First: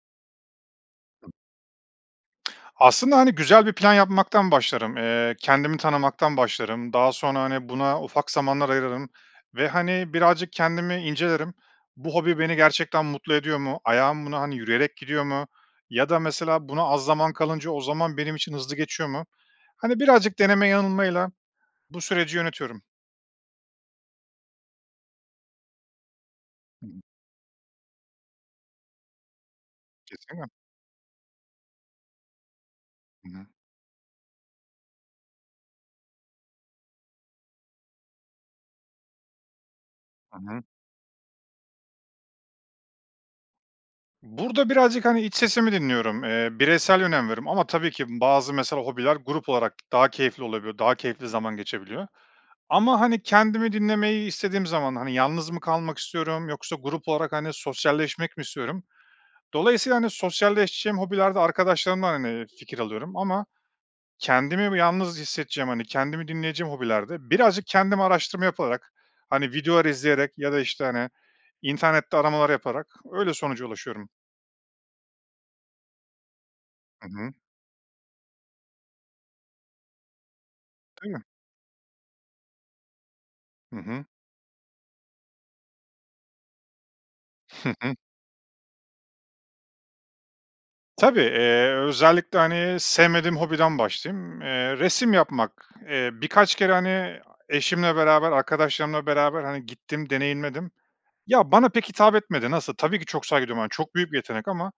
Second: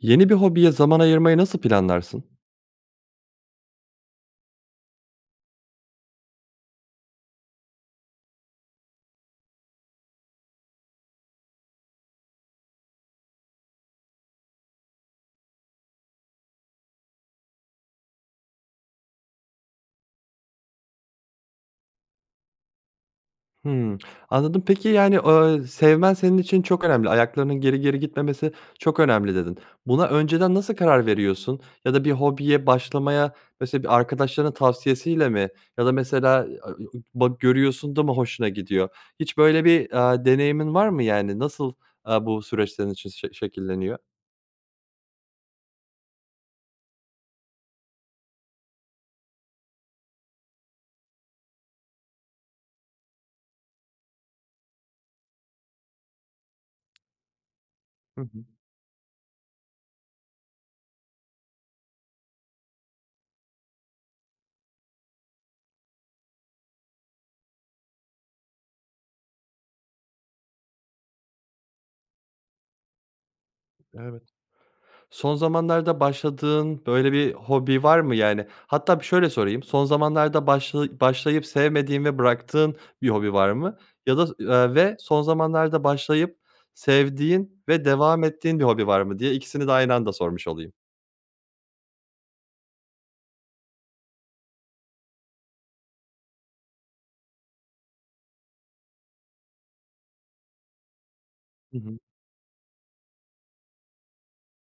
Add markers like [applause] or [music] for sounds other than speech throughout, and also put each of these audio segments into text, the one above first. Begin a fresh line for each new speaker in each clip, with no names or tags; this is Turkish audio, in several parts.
Yeni bir hobiye zaman
[unintelligible]
ayırmayı nasıl planlarsın?
[tsk] Aslında, hani, güzel bir plan yapmaktan başlarım. Eee, kendimi tanımaktan başlarım. Daha sonra, hani, buna ufak zamanlar ayırırım ve, hani, birazcık kendimi incelerim. Bu hobi beni gerçekten mutlu ediyor mu? Ayağım buna, hani, yürüyerek gidiyor mu? Ya da mesela buna az zaman kalınca o zaman benim için hızlı geçiyor mu? Hani birazcık deneme yanılmayla bu süreci yönetiyorum.
Hımm. Anladım. Peki, yani, eee, sevmen senin için çok
Hı hı.
önemli ayaklarının geri geri gitmemesi çok önemli dedi. Buna
[unintelligible]
önceden nasıl karar veriyorsun ya da bir hobiye
Hı
başlamaya
hı.
mesela bir arkadaşlarının tavsiyesiyle mi ya da mesela [unintelligible] görüyorsun da mı hoşuna gidiyor? Hiç böyle bir, eee,
Hı hı.
deneyimin var mı? Yani, nasıl, eee, bu süreçlerin şe şe şekilleniyor?
Burada birazcık, hani, iç sesimi dinliyorum. Eee, bireysel önem veriyorum ama tabii ki bazı mesela hobiler grup olarak daha keyifli olabiliyor. Daha keyifli zaman geçebiliyor ama, hani, kendimi dinlemeyi istediğim zaman, hani, yalnız mı kalmak istiyorum yoksa grup olarak, hani,
Hı
sosyalleşmek mi
hı.
istiyorum. Dolayısıyla, hani, sosyalleşeceğim hobilerde arkadaşlarımdan, hani, fikir alıyorum ama kendimi bir yalnız hissedeceğim, hani, kendimi dinleyeceğim hobilerde birazcık kendim araştırma yaparak, hani, videolar izleyerek ya da işte, hani, internette aramalar yaparak öyle sonuca ulaşıyorum.
Evet. Son zamanlarda başladığın
Hı
böyle bir
hı.
hobi var mı yani? Hatta bir şöyle sorayım son zamanlarda başla
Değil mi?
başlayıp sevmediğin ve bıraktığın bir hobi var mı
Hı hı.
ya da, eee, ve son zamanlarda başlayıp sevdiğin ve
[chuckles]
devam ettiğin bir hobi var mı diye 2'sini de aynı anda sormuş olayım.
Tabii, eee, özellikle, hani, sevmediğim hobiden başlayayım. Eee, resim yapmak, eee, birkaç kere, hani, eşimle beraber arkadaşlarımla beraber, hani, gittim. Deneyimledim. Ya, bana
Hı
pek
hı.
hitap etmedi. Nasıl? Tabii ki çok saygı duyuyorum çok büyük bir yetenek. Ama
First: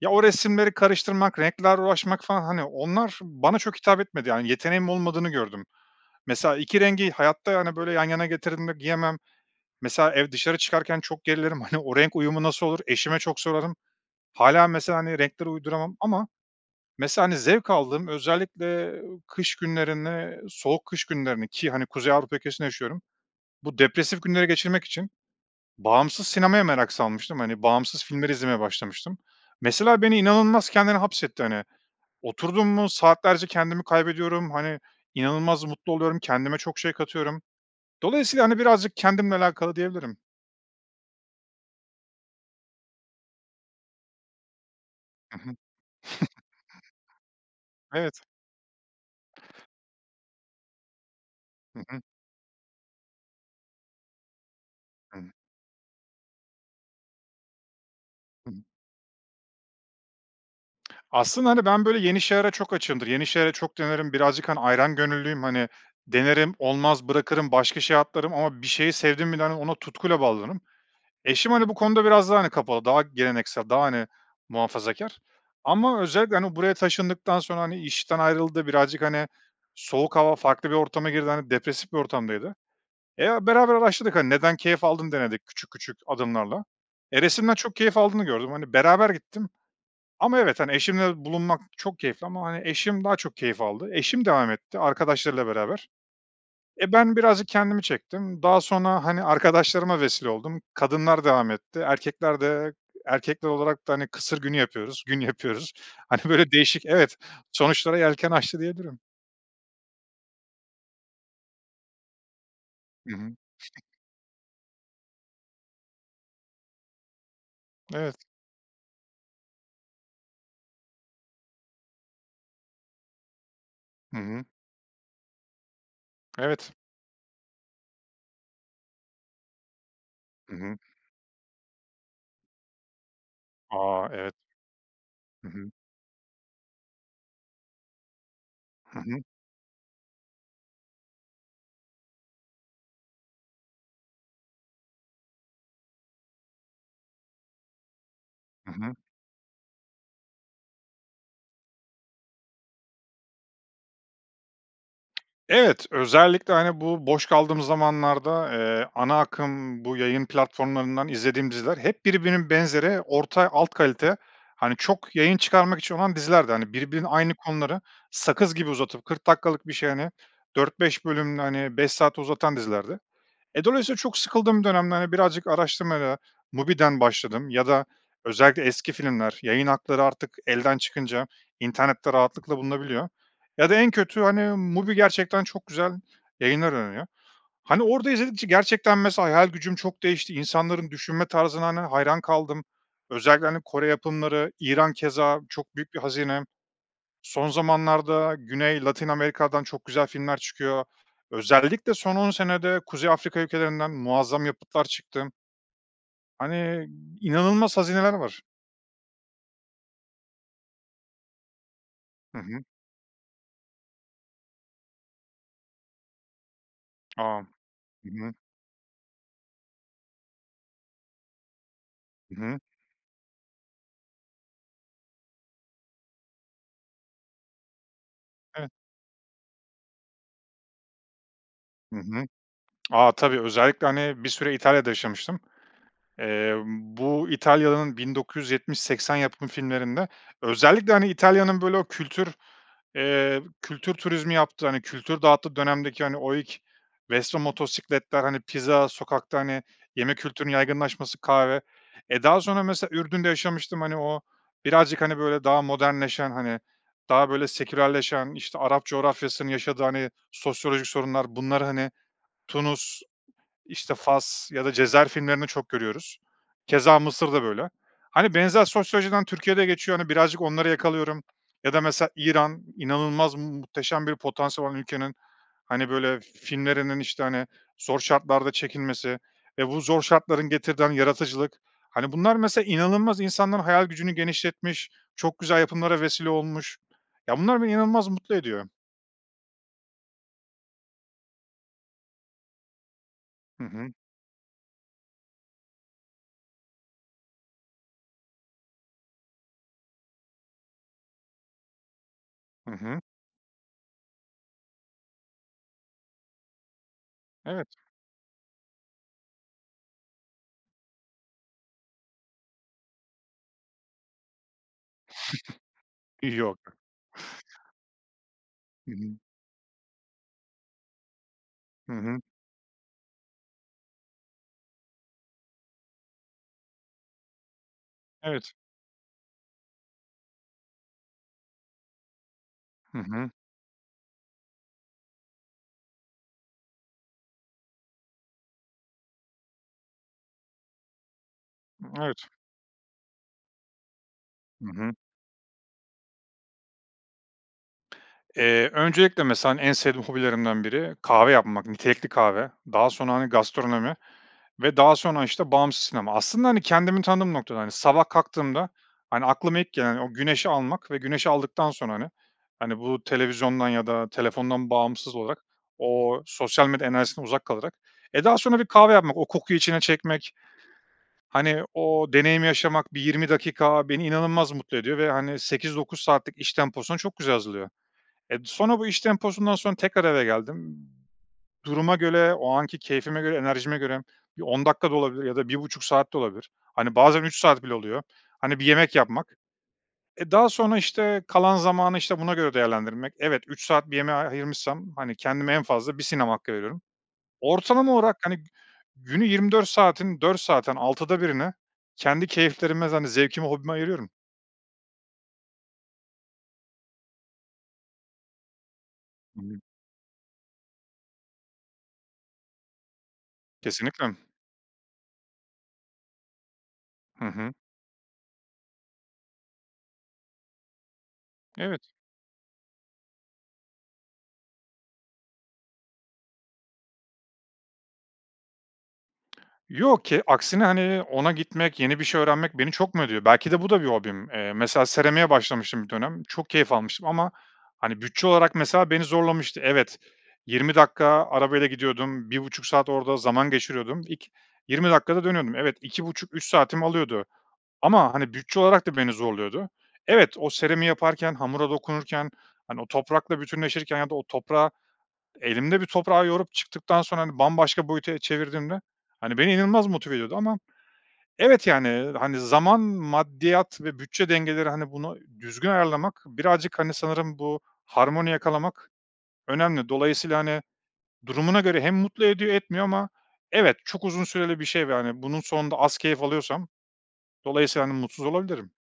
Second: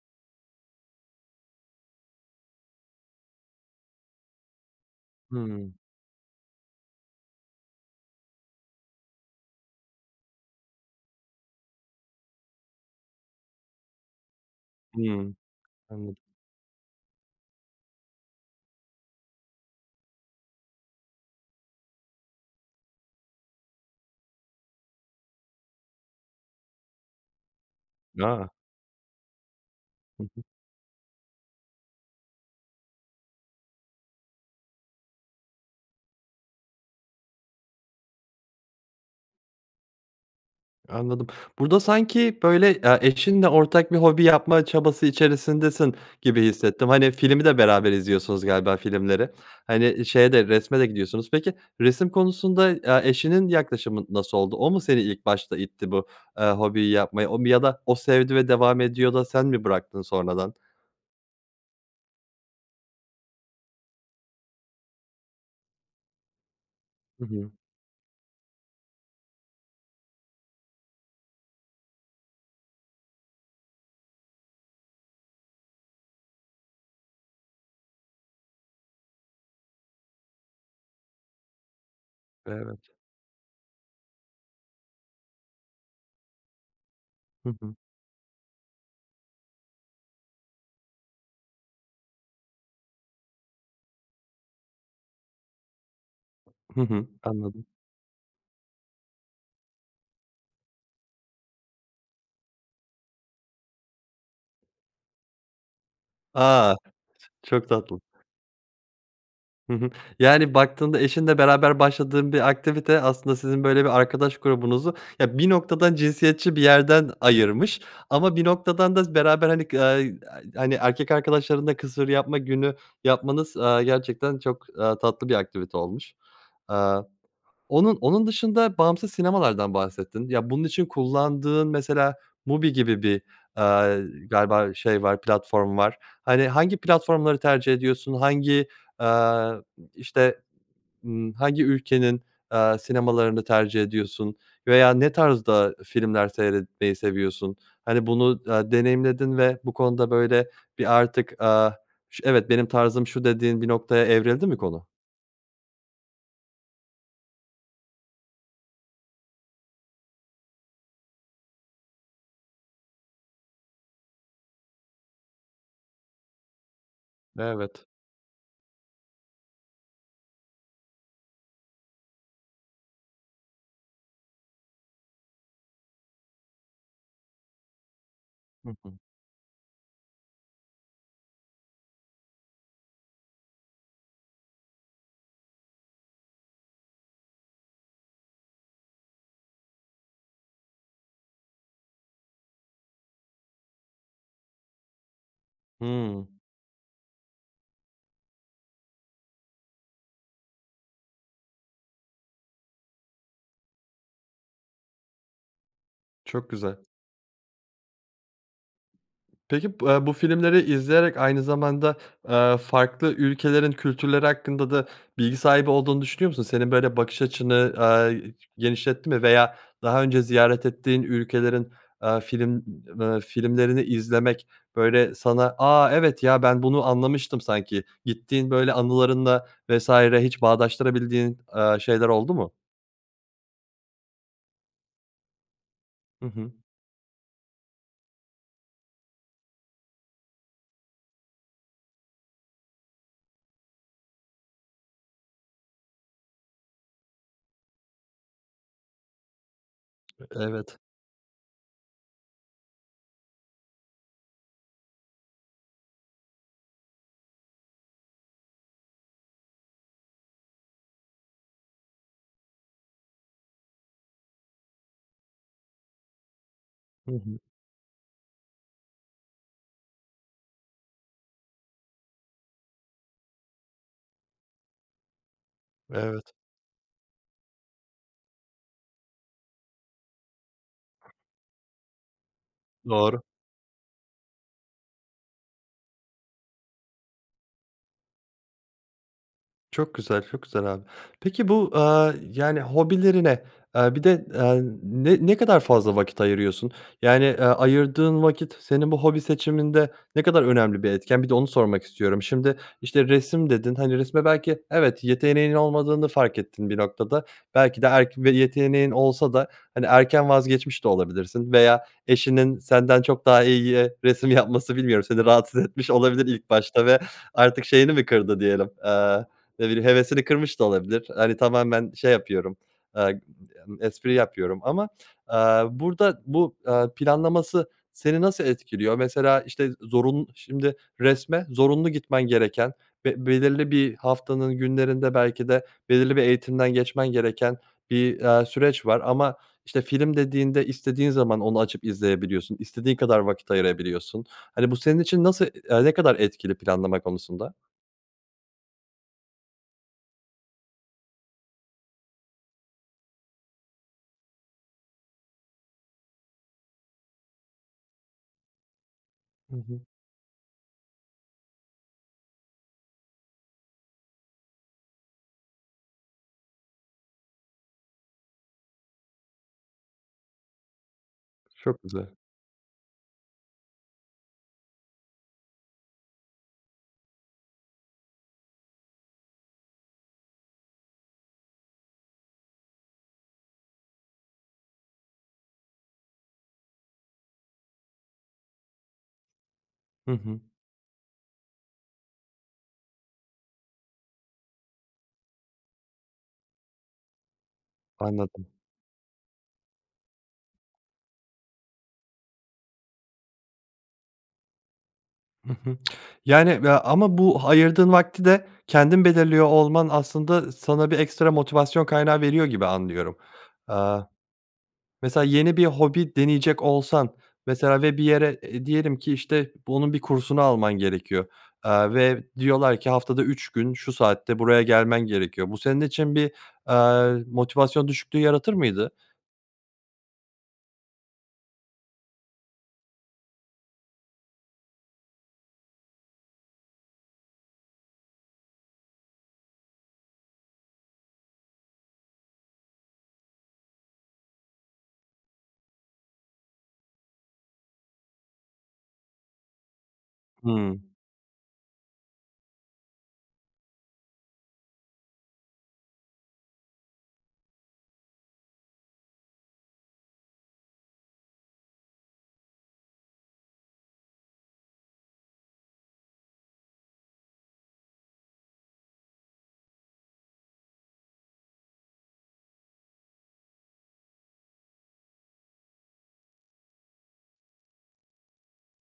ya, o resimleri karıştırmak, renklerle uğraşmak falan, hani, onlar bana çok hitap etmedi. Yani yeteneğim olmadığını gördüm.
Hımm.
Mesela 2 rengi hayatta, yani, böyle yan yana getirdiğimde giyemem. Mesela ev dışarı çıkarken çok gerilirim. [chuckles] Hani, o renk uyumu nasıl olur eşime çok sorarım. Hâlâ mesela, hani,
Hımm.
renkleri uyduramam.
Anladım.
Ama mesela, hani, zevk aldığım özellikle kış günlerine, soğuk kış günlerine ki hani Kuzey Avrupa ülkesinde yaşıyorum, bu depresif günleri geçirmek için bağımsız sinemaya merak salmıştım, bağımsız filmleri
A.
izlemeye başlamıştım. Mesela beni
Hı hı.
inanılmaz kendine hapsetti. Hani, oturdum mu saatlerce kendimi kaybediyorum, hani, inanılmaz mutlu oluyorum kendime çok şey katıyorum. Dolayısıyla, hani, birazcık kendimle alakalı diyebilirim.
Anladım. Burada sanki böyle, eee, eşinle ortak bir hobi yapma çabası
Hı hı.
içerisindesin gibi
[chuckles]
hissettim, hani, filmi de beraber
Evet.
izliyorsunuz galiba filmleri. Hani, şeye de resme de gidiyorsunuz. Peki,
Hı hı.
resim konusunda, eee, eşinin yaklaşımı nasıl oldu? O mu seni ilk
Hıı.
başta itti bu, eee, hobiyi yapmaya, o mu ya da o sevdi ve
Hı hı.
devam ediyor da sen mi bıraktın sonradan?
Aslında, hani, ben böyle yeni şeylere çok açığımdır, yeni şeyleri çok denerim birazcık, hani, ayran gönüllüyüm, hani, denerim olmaz
Hı hı.
bırakırım başka şeye atlarım ama bir şeyi sevdim mi de, hani, ona tutkuyla bağlanırım. Eşim, hani, bu konuda biraz daha, hani, kapalı daha geleneksel daha, hani, muhafazakâr. Ama özellikle, hani, buraya taşındıktan sonra, hani, işten ayrıldı birazcık, hani, soğuk hava farklı bir ortama girdi, hani, depresif bir ortamdaydı.
Evet.
Eee, beraber araştırdık, hani, neden keyif aldığını denedik küçük küçük adımlarla. Eee,
Hı
resimden
hı.
çok keyif aldığını gördüm, hani, beraber gittim ama evet, hani, eşimle bulunmak çok keyifli ama, hani, eşim daha çok keyif aldı, eşim devam etti arkadaşlarıyla beraber.
Hı
Eee,
hı,
ben birazcık
anladım.
kendimi çektim daha sonra, hani, arkadaşlarıma vesile oldum, kadınlar devam etti, erkekler de erkekler olarak da, hani, kısır günü yapıyoruz, gün yapıyoruz. Hani, böyle
A!
değişik, evet,
Ç çok
sonuçlara
tatlı.
yelken açtı diyebilirim.
Hı hı, yani, baktığında eşinle beraber başladığın bir aktivite
Hı hı.
aslında sizin
[giggles]
böyle bir arkadaş grubunuzu ya bir noktadan cinsiyetçi bir yerden ayırmış
Evet.
ama bir noktadan da beraber hani, ga a hani, erkek arkadaşların da kısır yapma günü yapmanız, eee,
Hı
gerçekten
hı.
çok, eee, tatlı bir aktivite olmuş.
Evet.
Aaa, onun onun dışında bağımsız sinemalardan bahsettin ya
Hı
bunun
hı.
için kullandığın mesela MUBI gibi bir, aaa,
A! Evet.
galiba şey var
Hı hı.
platform var. Hani, hangi platformları tercih ediyorsun hangi,
Hı hı.
eee, işte, ımm, hangi ülkenin, eee, sinemalarını tercih ediyorsun veya ne tarzda filmler seyretmeyi seviyorsun? Hani, bunu da
Hı hı.
deneyimledin ve bu konuda böyle bir artık, aaa, ş evet benim tarzım şu dediğin bir noktaya evrildi mi konu?
Evet, özellikle, hani, bu boş kaldığımız zamanlarda, eee, ana akım bu yayın platformlarından izlediğim diziler hep birbirinin benzeri orta alt kalite, hani, çok yayın çıkarmak için olan dizilerdi. Hani, birbirinin aynı konuları
Evet.
sakız gibi uzatıp 40 dakikalık bir şey, hani, 4-5 bölümde, hani, 5 saate uzatan dizilerdi. Eee, dolayısıyla çok sıkıldığım dönemde, hani, birazcık araştırmayla MUBI'den başladım ya da özellikle
Hı hı.
eski filmler yayın hakları artık elden çıkınca internette rahatlıkla bulunabiliyor. Ya da en kötü, hani, MUBI gerçekten çok güzel yayınlar öneriyor. Hani, orada izledikçe gerçekten, mesela, hayal gücüm çok değişti insanların düşünme tarzına, hani, hayran kaldım özellikle, hani, Kore yapımları, İran keza çok büyük bir
Hıı.
hazine son zamanlarda Güney Latin Amerika'dan çok güzel filmler çıkıyor. Özellikle son 10 senede Kuzey Afrika ülkelerinden muazzam yapıtlar çıktı
Çok güzel.
hani, inanılmaz hazineler var.
Peki, bu a bu filmleri izleyerek aynı zamanda,
Hı
eee,
hı.
farklı ülkelerin kültürleri hakkında da bilgi sahibi olduğunu düşünüyor musun? Senin böyle bakış
A!
açını, aaa,
[unintelligible]
genişletti mi veya daha önce ziyaret ettiğin ülkelerin, aaa,
Hı hı.
film, ııı, filmlerini izlemek böyle sana a, evet ya ben bunu anlamıştım sanki. Gittiğin
[unintelligible]
böyle anılarınla vs. hiç bağdaştırabildiğin, eee,
Hı
şeyler
hı.
oldu mu?
A, [clicks tongue] tabii özellikle, hani, bir süre İtalya'da yaşamıştım.
Hı hı.
Eee, bu İtalya'nın 1970-80 yapım filmlerinde özellikle, hani, İtalya'nın böyle o kültür, eee, kültür turizmi yaptığı, hani, kültür dağıttığı dönemdeki, hani, o ilk Vespa motosikletler, hani, pizza sokakta, hani, yeme
E
kültürünün
evet.
yaygınlaşması kahve. Eee, daha sonra, mesela, Ürdün'de yaşamıştım, hani, o birazcık, hani, böyle daha modernleşen, hani, daha böyle sekülerleşen işte Arap coğrafyasının yaşadığı, hani, sosyolojik sorunlar bunları, hani, Tunus, işte, Fas ya da Cezayir filmlerinde çok görüyoruz. Keza
Hı hı.
Mısır'da böyle. Hani, benzer sosyolojiden Türkiye'de geçiyor, hani, birazcık onları yakalıyorum ya da, mesela, İran inanılmaz mu muhteşem bir potansiyel olan ülkenin, hani, böyle
Evet.
filmlerinin işte, hani, zor şartlarda çekilmesi, eee, bu zor şartların getirdiği, hani, yaratıcılık, hani, bunlar, mesela, inanılmaz
Doğru.
insanların hayal gücünü genişletmiş çok güzel yapımlara vesile olmuş, ya bunlar beni inanılmaz mutlu ediyor.
Çok güzel, çok güzel abi, peki bu, eee, yani, hobilerine,
Hı hı.
eee, bir de, eee, ne ne kadar fazla vakit ayırıyorsun? Yani, eee, ayırdığın vakit senin bu hobi seçiminde ne kadar önemli bir etken? Bir de onu sormak istiyorum. Şimdi,
Hı hı.
işte, resim dedin, hani, resme belki evet yeteneğinin olmadığını fark ettin bir noktada.
Evet.
Belki de erk bir yeteneğin olsa da, hani, erken vazgeçmiş de olabilirsin veya eşinin senden çok daha iyi resim yapması bilmiyorum seni rahatsız etmiş
[giggles]
olabilir ilk
Yok.
başta ve artık şeyini mi kırdı diyelim,
Hı hı.
eee, ne bileyim hevesini kırmış da olabilir, hani, tamamen
Hı
şey
hı.
yapıyorum, eee, emm, espri yapıyorum ama, eee, burada bu, eee, planlaması seni nasıl
Evet.
etkiliyor mesela işte zorunlu şimdi resme zorunlu gitmen gereken
Hı
ve
hı.
belirli bir haftanın günlerinde belki de belirli bir eğitimden geçmen gereken bir, eee, süreç var ama işte film dediğinde istediğin zaman onu açıp
Evet.
izleyebiliyorsun istediğin kadar vakit ayırabiliyorsun,
Hı
hani, bu
hı.
senin için nasıl, e ne kadar etkili planlama konusunda?
Eee, öncelikle, mesela, hani, en sevdiğim hobilerimden biri kahve yapmak, nitelikli kahve, daha sonra, hani, gastronomi ve daha sonra, işte, bağımsız sinema. Aslında, hani, kendimi tanıdığım noktada hani. Sabah kalktığımda, hani,
Hı
aklıma ilk
hı.
gelen o güneşi almak ve güneşi aldıktan sonra, hani, hani, bu televizyondan ya da telefondan bağımsız olarak o sosyal medya enerjisinden uzak kalarak. Eee, daha sonra bir kahve yapmak, o kokuyu içine çekmek, hani,
Çok
o
güzel.
deneyimi yaşamak, bir 20 dakika beni inanılmaz mutlu ediyor ve, hani, 8-9 saatlik iş temposuna çok güzel hazırlıyor. Eee, sonra bu iş temposundan sonra tekrar eve geldim, duruma göre o anki keyfime göre enerjime göre bir 10 dakika da olabilir ya da 1.30 saat de olabilir, hani, bazen 3 saat bile oluyor, hani, bir yemek yapmak,
Hı
eee,
hı.
daha sonra, işte, kalan zamanı, işte, buna göre değerlendirmek. Evet, 3 saat bir yemeğe a ayırmışsam, hani, kendime en fazla 1 sinema hakkı veriyorum. Ortalama olarak, hani,
Anladım.
günü 24 saatin 4 saatten 6'da 1'ine kendi keyiflerime, hani, zevkime, hobime ayırıyorum.
Hı hı, yani, ve ama bu ayırdığın vakti de kendin belirliyor
[unintelligible]
olman aslında sana bir ekstra motivasyon kaynağı veriyor gibi anlıyorum. Eee,
Kesinlikle.
mesela yeni bir hobi deneyecek olsan
Hı hı.
mesela ve bir yere, eee, diyelim ki, işte, bunun bir kursunu alman gerekiyor,
Evet.
eee, ve diyorlar ki haftada 3 gün şu saatte buraya gelmen gerekiyor, bu senin için bir, eee, motivasyon düşüklüğü yaratır mıydı?
Yok ki aksine, hani, ona gitmek, yeni bir şey öğrenmek beni çok. [unintelligible] Belki de bu da bir hobim. Eee, mesela seramiğe başlamıştım bir dönem. Çok keyif almıştım ama, hani, bütçe olarak, mesela, beni zorlamıştı. Evet, 20 dakika arabayla gidiyordum, 1.30 saat orada zaman geçiriyordum, ik 20 dakikada dönüyordum. Evet, 2.30 3 saatimi alıyordu ama, hani, bütçe olarak da beni zorluyordu. Evet, o
Hıı.
seramiği yaparken hamura dokunurken, hani, o toprakla bütünleşirken ya da o toprağı elimle, bir toprağı yoğurup çıktıktan sonra, hani, bambaşka boyuta çevirdiğimde, hani, beni inanılmaz motive ediyordu ama evet, yani, hani, zaman, maddiyat ve bütçe dengeleri, hani, bunu düzgün ayarlamak birazcık, hani, sanırım bu harmoni yakalamak önemli dolayısıyla, hani, durumuna göre hem mutlu ediyor etmiyor ama evet çok uzun süreli bir şey, ve, hani, ve bunun sonunda az keyif alıyorsam dolayısıyla, hani, mutsuz olabilirim.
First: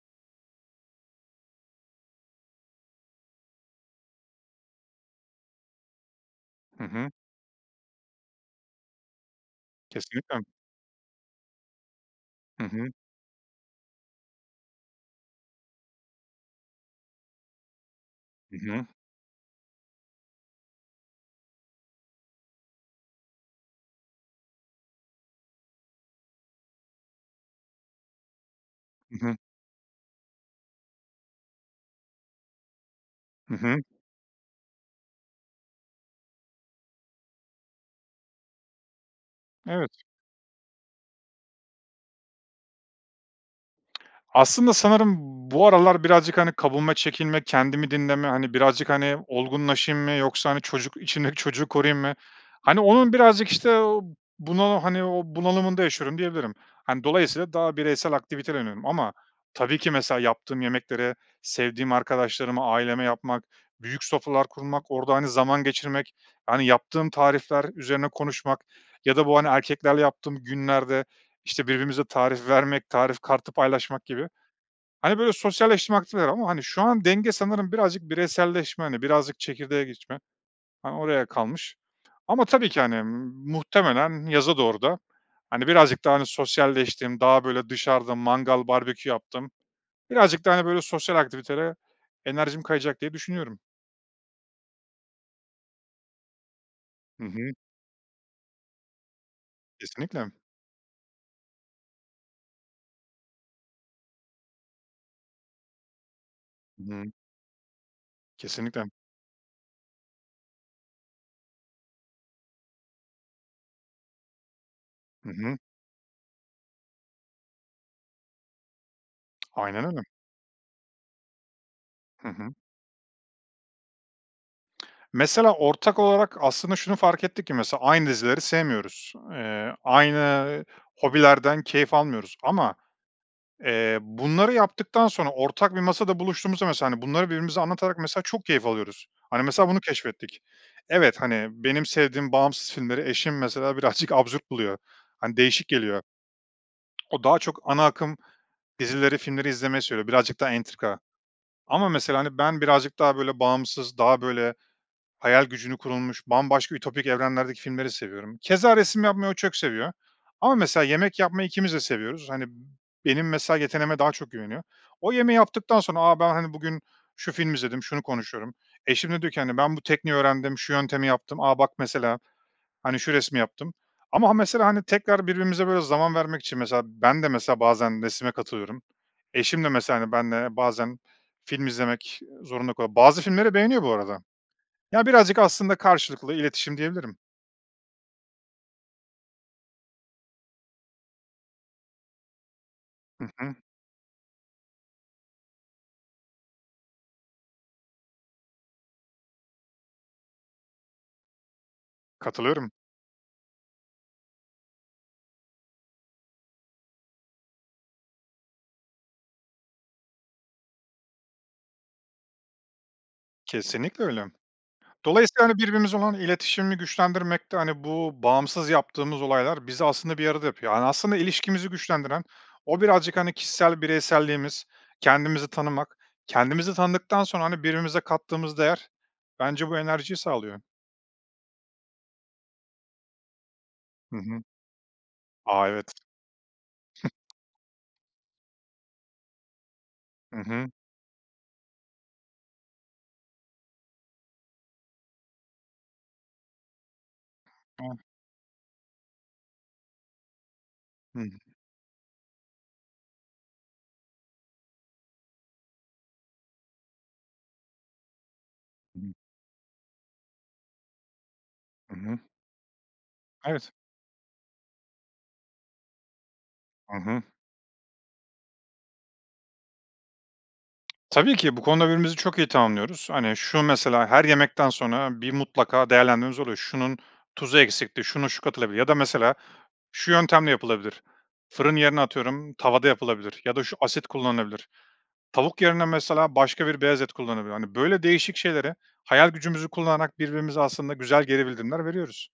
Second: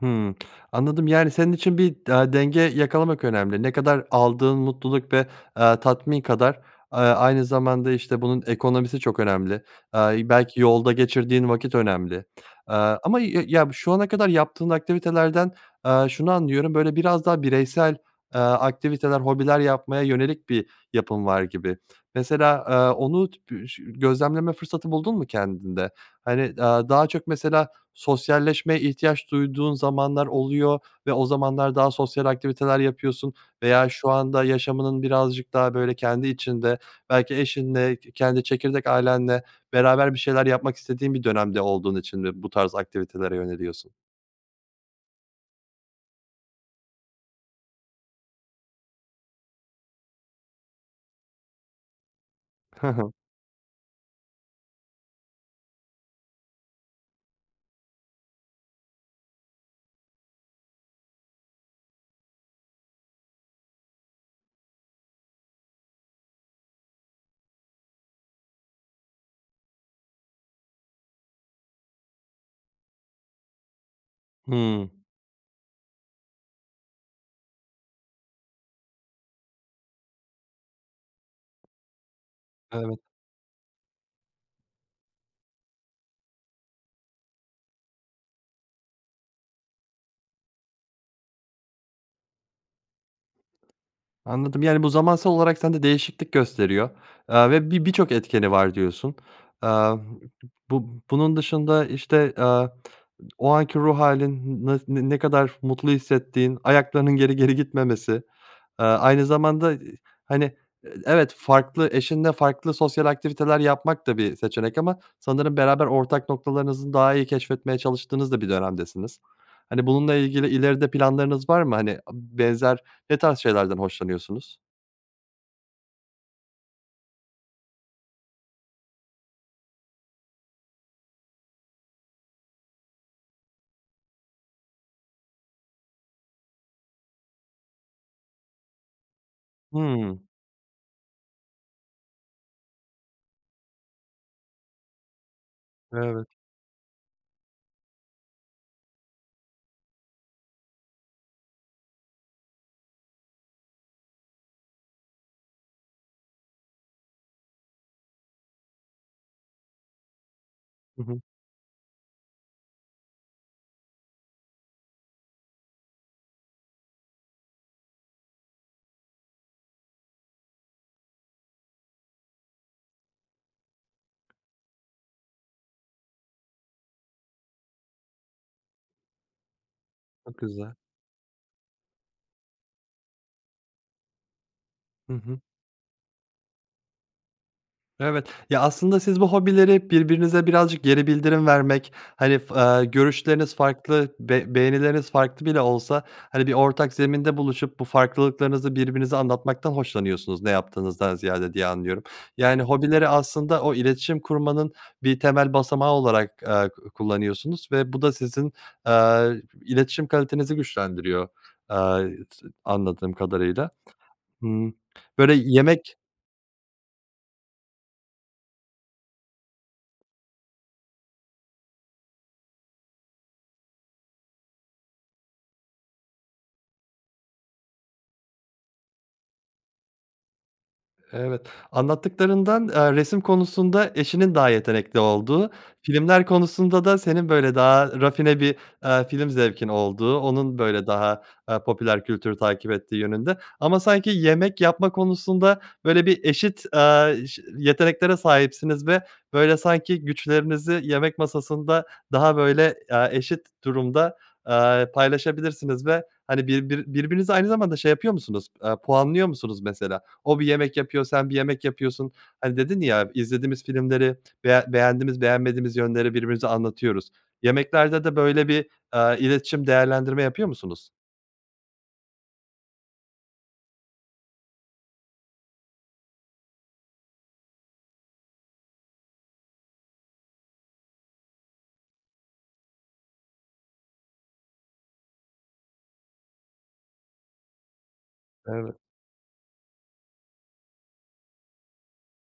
Hımm. Anladım. Yani, senin için bir da denge yakalamak önemli. Ne kadar aldığın mutluluk ve, eee, tatmin kadar,
Hı
eee,
hı.
aynı zamanda işte bunun ekonomisi çok önemli, eee,
Kesinlikle.
belki yolda geçirdiğin vakit önemli,
Hı
eee,
hı.
ama ya ya, şu ana kadar yaptığın aktivitelerden, eee, şunu anlıyorum böyle biraz daha bireysel, eee,
Hı hı.
aktiviteler hobiler yapmaya yönelik bir yapın var gibi. Mesela, eee, onu ş gözlemleme fırsatı buldun mu kendinde? Hani, eee, daha çok mesela sosyalleşmeye
Hı
ihtiyaç
hı.
duyduğun zamanlar oluyor ve o zamanlar daha sosyal aktiviteler yapıyorsun
Hı hı.
veya şu anda yaşamının birazcık daha böyle kendi içinde belki eşinle ke kendi çekirdek ailenle
Evet.
beraber bir şeyler yapmak istediğin bir dönemde olduğun için mi bu tarz aktivitelere yöneliyorsun?
Aslında sanırım bu aralar birazcık, hani, kabuğuma çekinme, kendimi dinleme, hani, birazcık, hani, olgunlaşayım mı yoksa, hani, çocuk içimdeki çocuğu koruyayım mı? Hani,
Hı hı.
onun birazcık işte o bunalı, hani, o bunalımında yaşıyorum diyebilirim. Hani, dolayısıyla daha bireysel aktivite deniyorum. Ama tabii ki mesela yaptığım yemekleri sevdiğim arkadaşlarıma aileme yapmak, büyük sofralar kurmak orada, hani, zaman geçirmek, yani, yaptığım tarifler üzerine konuşmak ya da bu, hani, erkeklerle yaptığım günlerde işte birbirimize tarif vermek tarif kartı paylaşmak gibi.
Hımm.
Hani, böyle sosyalleşme aktiviteler ama, hani, şu an denge sanırım birazcık bireyselleşme, hani, birazcık çekirdeğe geçme, hani, oraya kalmış. Ama tabii ki, hani,
Evet.
m muhtemelen yaza doğru da, hani, birazcık daha, hani, sosyalleştim, daha böyle dışarıda mangal barbekü yaptım, birazcık daha, hani, böyle sosyal aktivitelere enerjim kayacak diye düşünüyorum.
Anladım. Yani, bu zamansal olarak sende değişiklik gösteriyor.
Hı
Eee,
hı.
ve bi birçok etkeni var diyorsun. Eee,
Kesinlikle.
bu bunun dışında işte, eee, o anki ruh hâlin ne ne kadar mutlu hissettiğin
Hı hı.
ayaklarının geri geri gitmemesi, eee,
Kesinlikle.
aynı zamanda, eee, hani, eee, evet farklı eşinle farklı sosyal aktiviteler yapmak da bir seçenek ama
Hı
sanırım
hı.
beraber ortak noktalarınızı daha iyi keşfetmeye çalıştığınız da bir dönemdesiniz.
[tsk] Aynen
Hani,
öyle.
bununla ilgili ileride planlarınız var mı? Hani,
Hı
b
hı.
benzer ne tarz şeylerden hoşlanıyorsunuz?
[tsk] Mesela ortak olarak aslında şunu fark ettik ki mesela aynı dizileri sevmiyoruz, eee, aynı hobilerden keyif almıyoruz. Ama, eee, bunları yaptıktan sonra ortak bir masada buluştuğumuzda mesela, hani, bunları birbirimize anlatarak mesela çok keyif alıyoruz. Hani, mesela bunu
Hımm.
keşfettik. Evet, hani, benim sevdiğim bağımsız filmleri eşim mesela birazcık [snorts] absürt buluyor. Hani, değişik geliyor.
Evet.
[tsk] O daha çok ana akım dizileri, filmleri izlemeyi seviyor birazcık daha entrika. Ama mesela, hani, ben birazcık daha böyle bağımsız daha böyle hayal gücünü kurulmuş bambaşka ütopik evrenlerdeki filmleri seviyorum. Keza resim yapmayı o çok seviyor. Ama mesela
Hı
yemek
hı.
yapmayı 2'miz de seviyoruz. Hani, benim mesela yeteneğime daha çok güveniyor. O yemeği yaptıktan sonra, a, ben, hani, bugün şu filmi izledim şunu konuşuyorum eşim de diyor ki, hani, ben bu tekniği öğrendim şu yöntemi yaptım, a, bak mesela hani şu resmi yaptım. Ama mesela hani tekrar birbirimize böyle zaman vermek için mesela ben de mesela bazen resme katılıyorum, eşim de mesela, hani,
Çok
benle
güzel.
bazen film izlemek zorunda kalıyor. Bazı filmleri beğeniyor bu arada. Ya,
Hı
birazcık
hı.
aslında karşılıklı iletişim diyebilirim.
Evet. Ya, aslında siz bu hobileri birbirinize birazcık geri bildirim vermek, hani f eee
Hı
görüşleriniz
hı.
farklı, be beğenileriniz farklı bile olsa, hani, bir ortak zeminde buluşup bu farklılıklarınızı birbirinize anlatmaktan hoşlanıyorsunuz ne yaptığınızdan ziyade diye anlıyorum. Yani,
Katılıyorum.
hobileri aslında o iletişim kurmanın bir temel basamağı olarak, eee, ku kullanıyorsunuz ve bu da sizin, eee, iletişim kalitenizi güçlendiriyor, eee, anladığım kadarıyla.
Kesinlikle öyle.
Hıı, böyle
Dolayısıyla, hani,
yemek
birbirinize olan iletişimi güçlendirmekte, hani, bu bağımsız yaptığımız olaylar bizi aslında bir arada yapıyor. Hani, aslında ilişkimizi güçlendiren, o birazcık, hani, kişisel bireyselliğimiz, kendimizi tanımak, kendimizi tanıdıktan sonra, hani, birbirimize kattığımız değer bence bu enerjiyi sağlıyor.
Evet, anlattıklarından, eee, resim konusunda
Hı
eşinin
hı.
daha yetenekli olduğu,
A, evet.
filmler konusunda da senin
[unintelligible]
böyle daha rafine bir, eee, film zevkin olduğu
Hı
onun
hı.
böyle daha, eee, popüler kültür takip ettiği yönünde ama sanki yemek yapma konusunda böyle bir eşit, eee, ş
[unintelligible]
yeteneklere sahipsiniz ve böyle sanki güçlerinizi yemek
Hı hı.
masasında daha böyle, eee, eşit durumda, eee, paylaşabilirsiniz ve, hani, birbiri birbirinizi aynı zamanda, şey, yapıyor musunuz, eee,
[unintelligible]
puanlıyor musunuz mesela? O bir yemek yapıyor sen bir yemek
Hı
yapıyorsun.
hı.
Hani, dedin, ya, izlediğimiz
Evet.
filmleri beğen beğendiğimiz beğenmediğimiz yönleri birbirimize
Hı
anlatıyoruz.
hı.
Yemeklerde de böyle bir, eee, iletişim değerlendirme yapıyor musunuz?
Tabii ki bu konuda birbirimizi çok iyi tamamlıyoruz. Hani, şu mesela her yemekten sonra bir mutlaka değerlendirmemiz oluyor. Şunun tuzu eksikti, şuna şu katılabilir ya da mesela şu yöntemle yapılabilir. Fırın yerine atıyorum tavada yapılabilir ya da şu asit kullanılabilir. Tavuk yerine mesela başka bir beyaz et kullanabilir. Hani, böyle değişik şeylere
Evet.
hayal gücümüzü kullanarak birbirimize aslında güzel geri bildirimler veriyoruz.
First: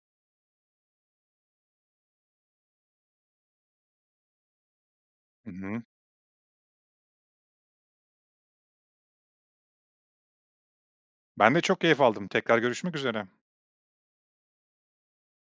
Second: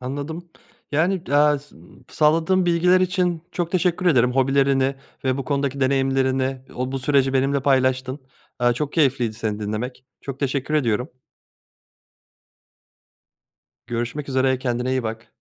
Anladım, yani, eee, s sağladığın bilgiler için çok teşekkür ederim hobilerini ve bu
Hı
konudaki
hı.
deneyimlerini. O bu süreci benimle paylaştın, eee, çok keyifliydi seni dinlemek, çok teşekkür ediyorum.
Ben de çok keyif aldım, tekrar görüşmek üzere.
Görüşmek üzere, kendine iyi bak.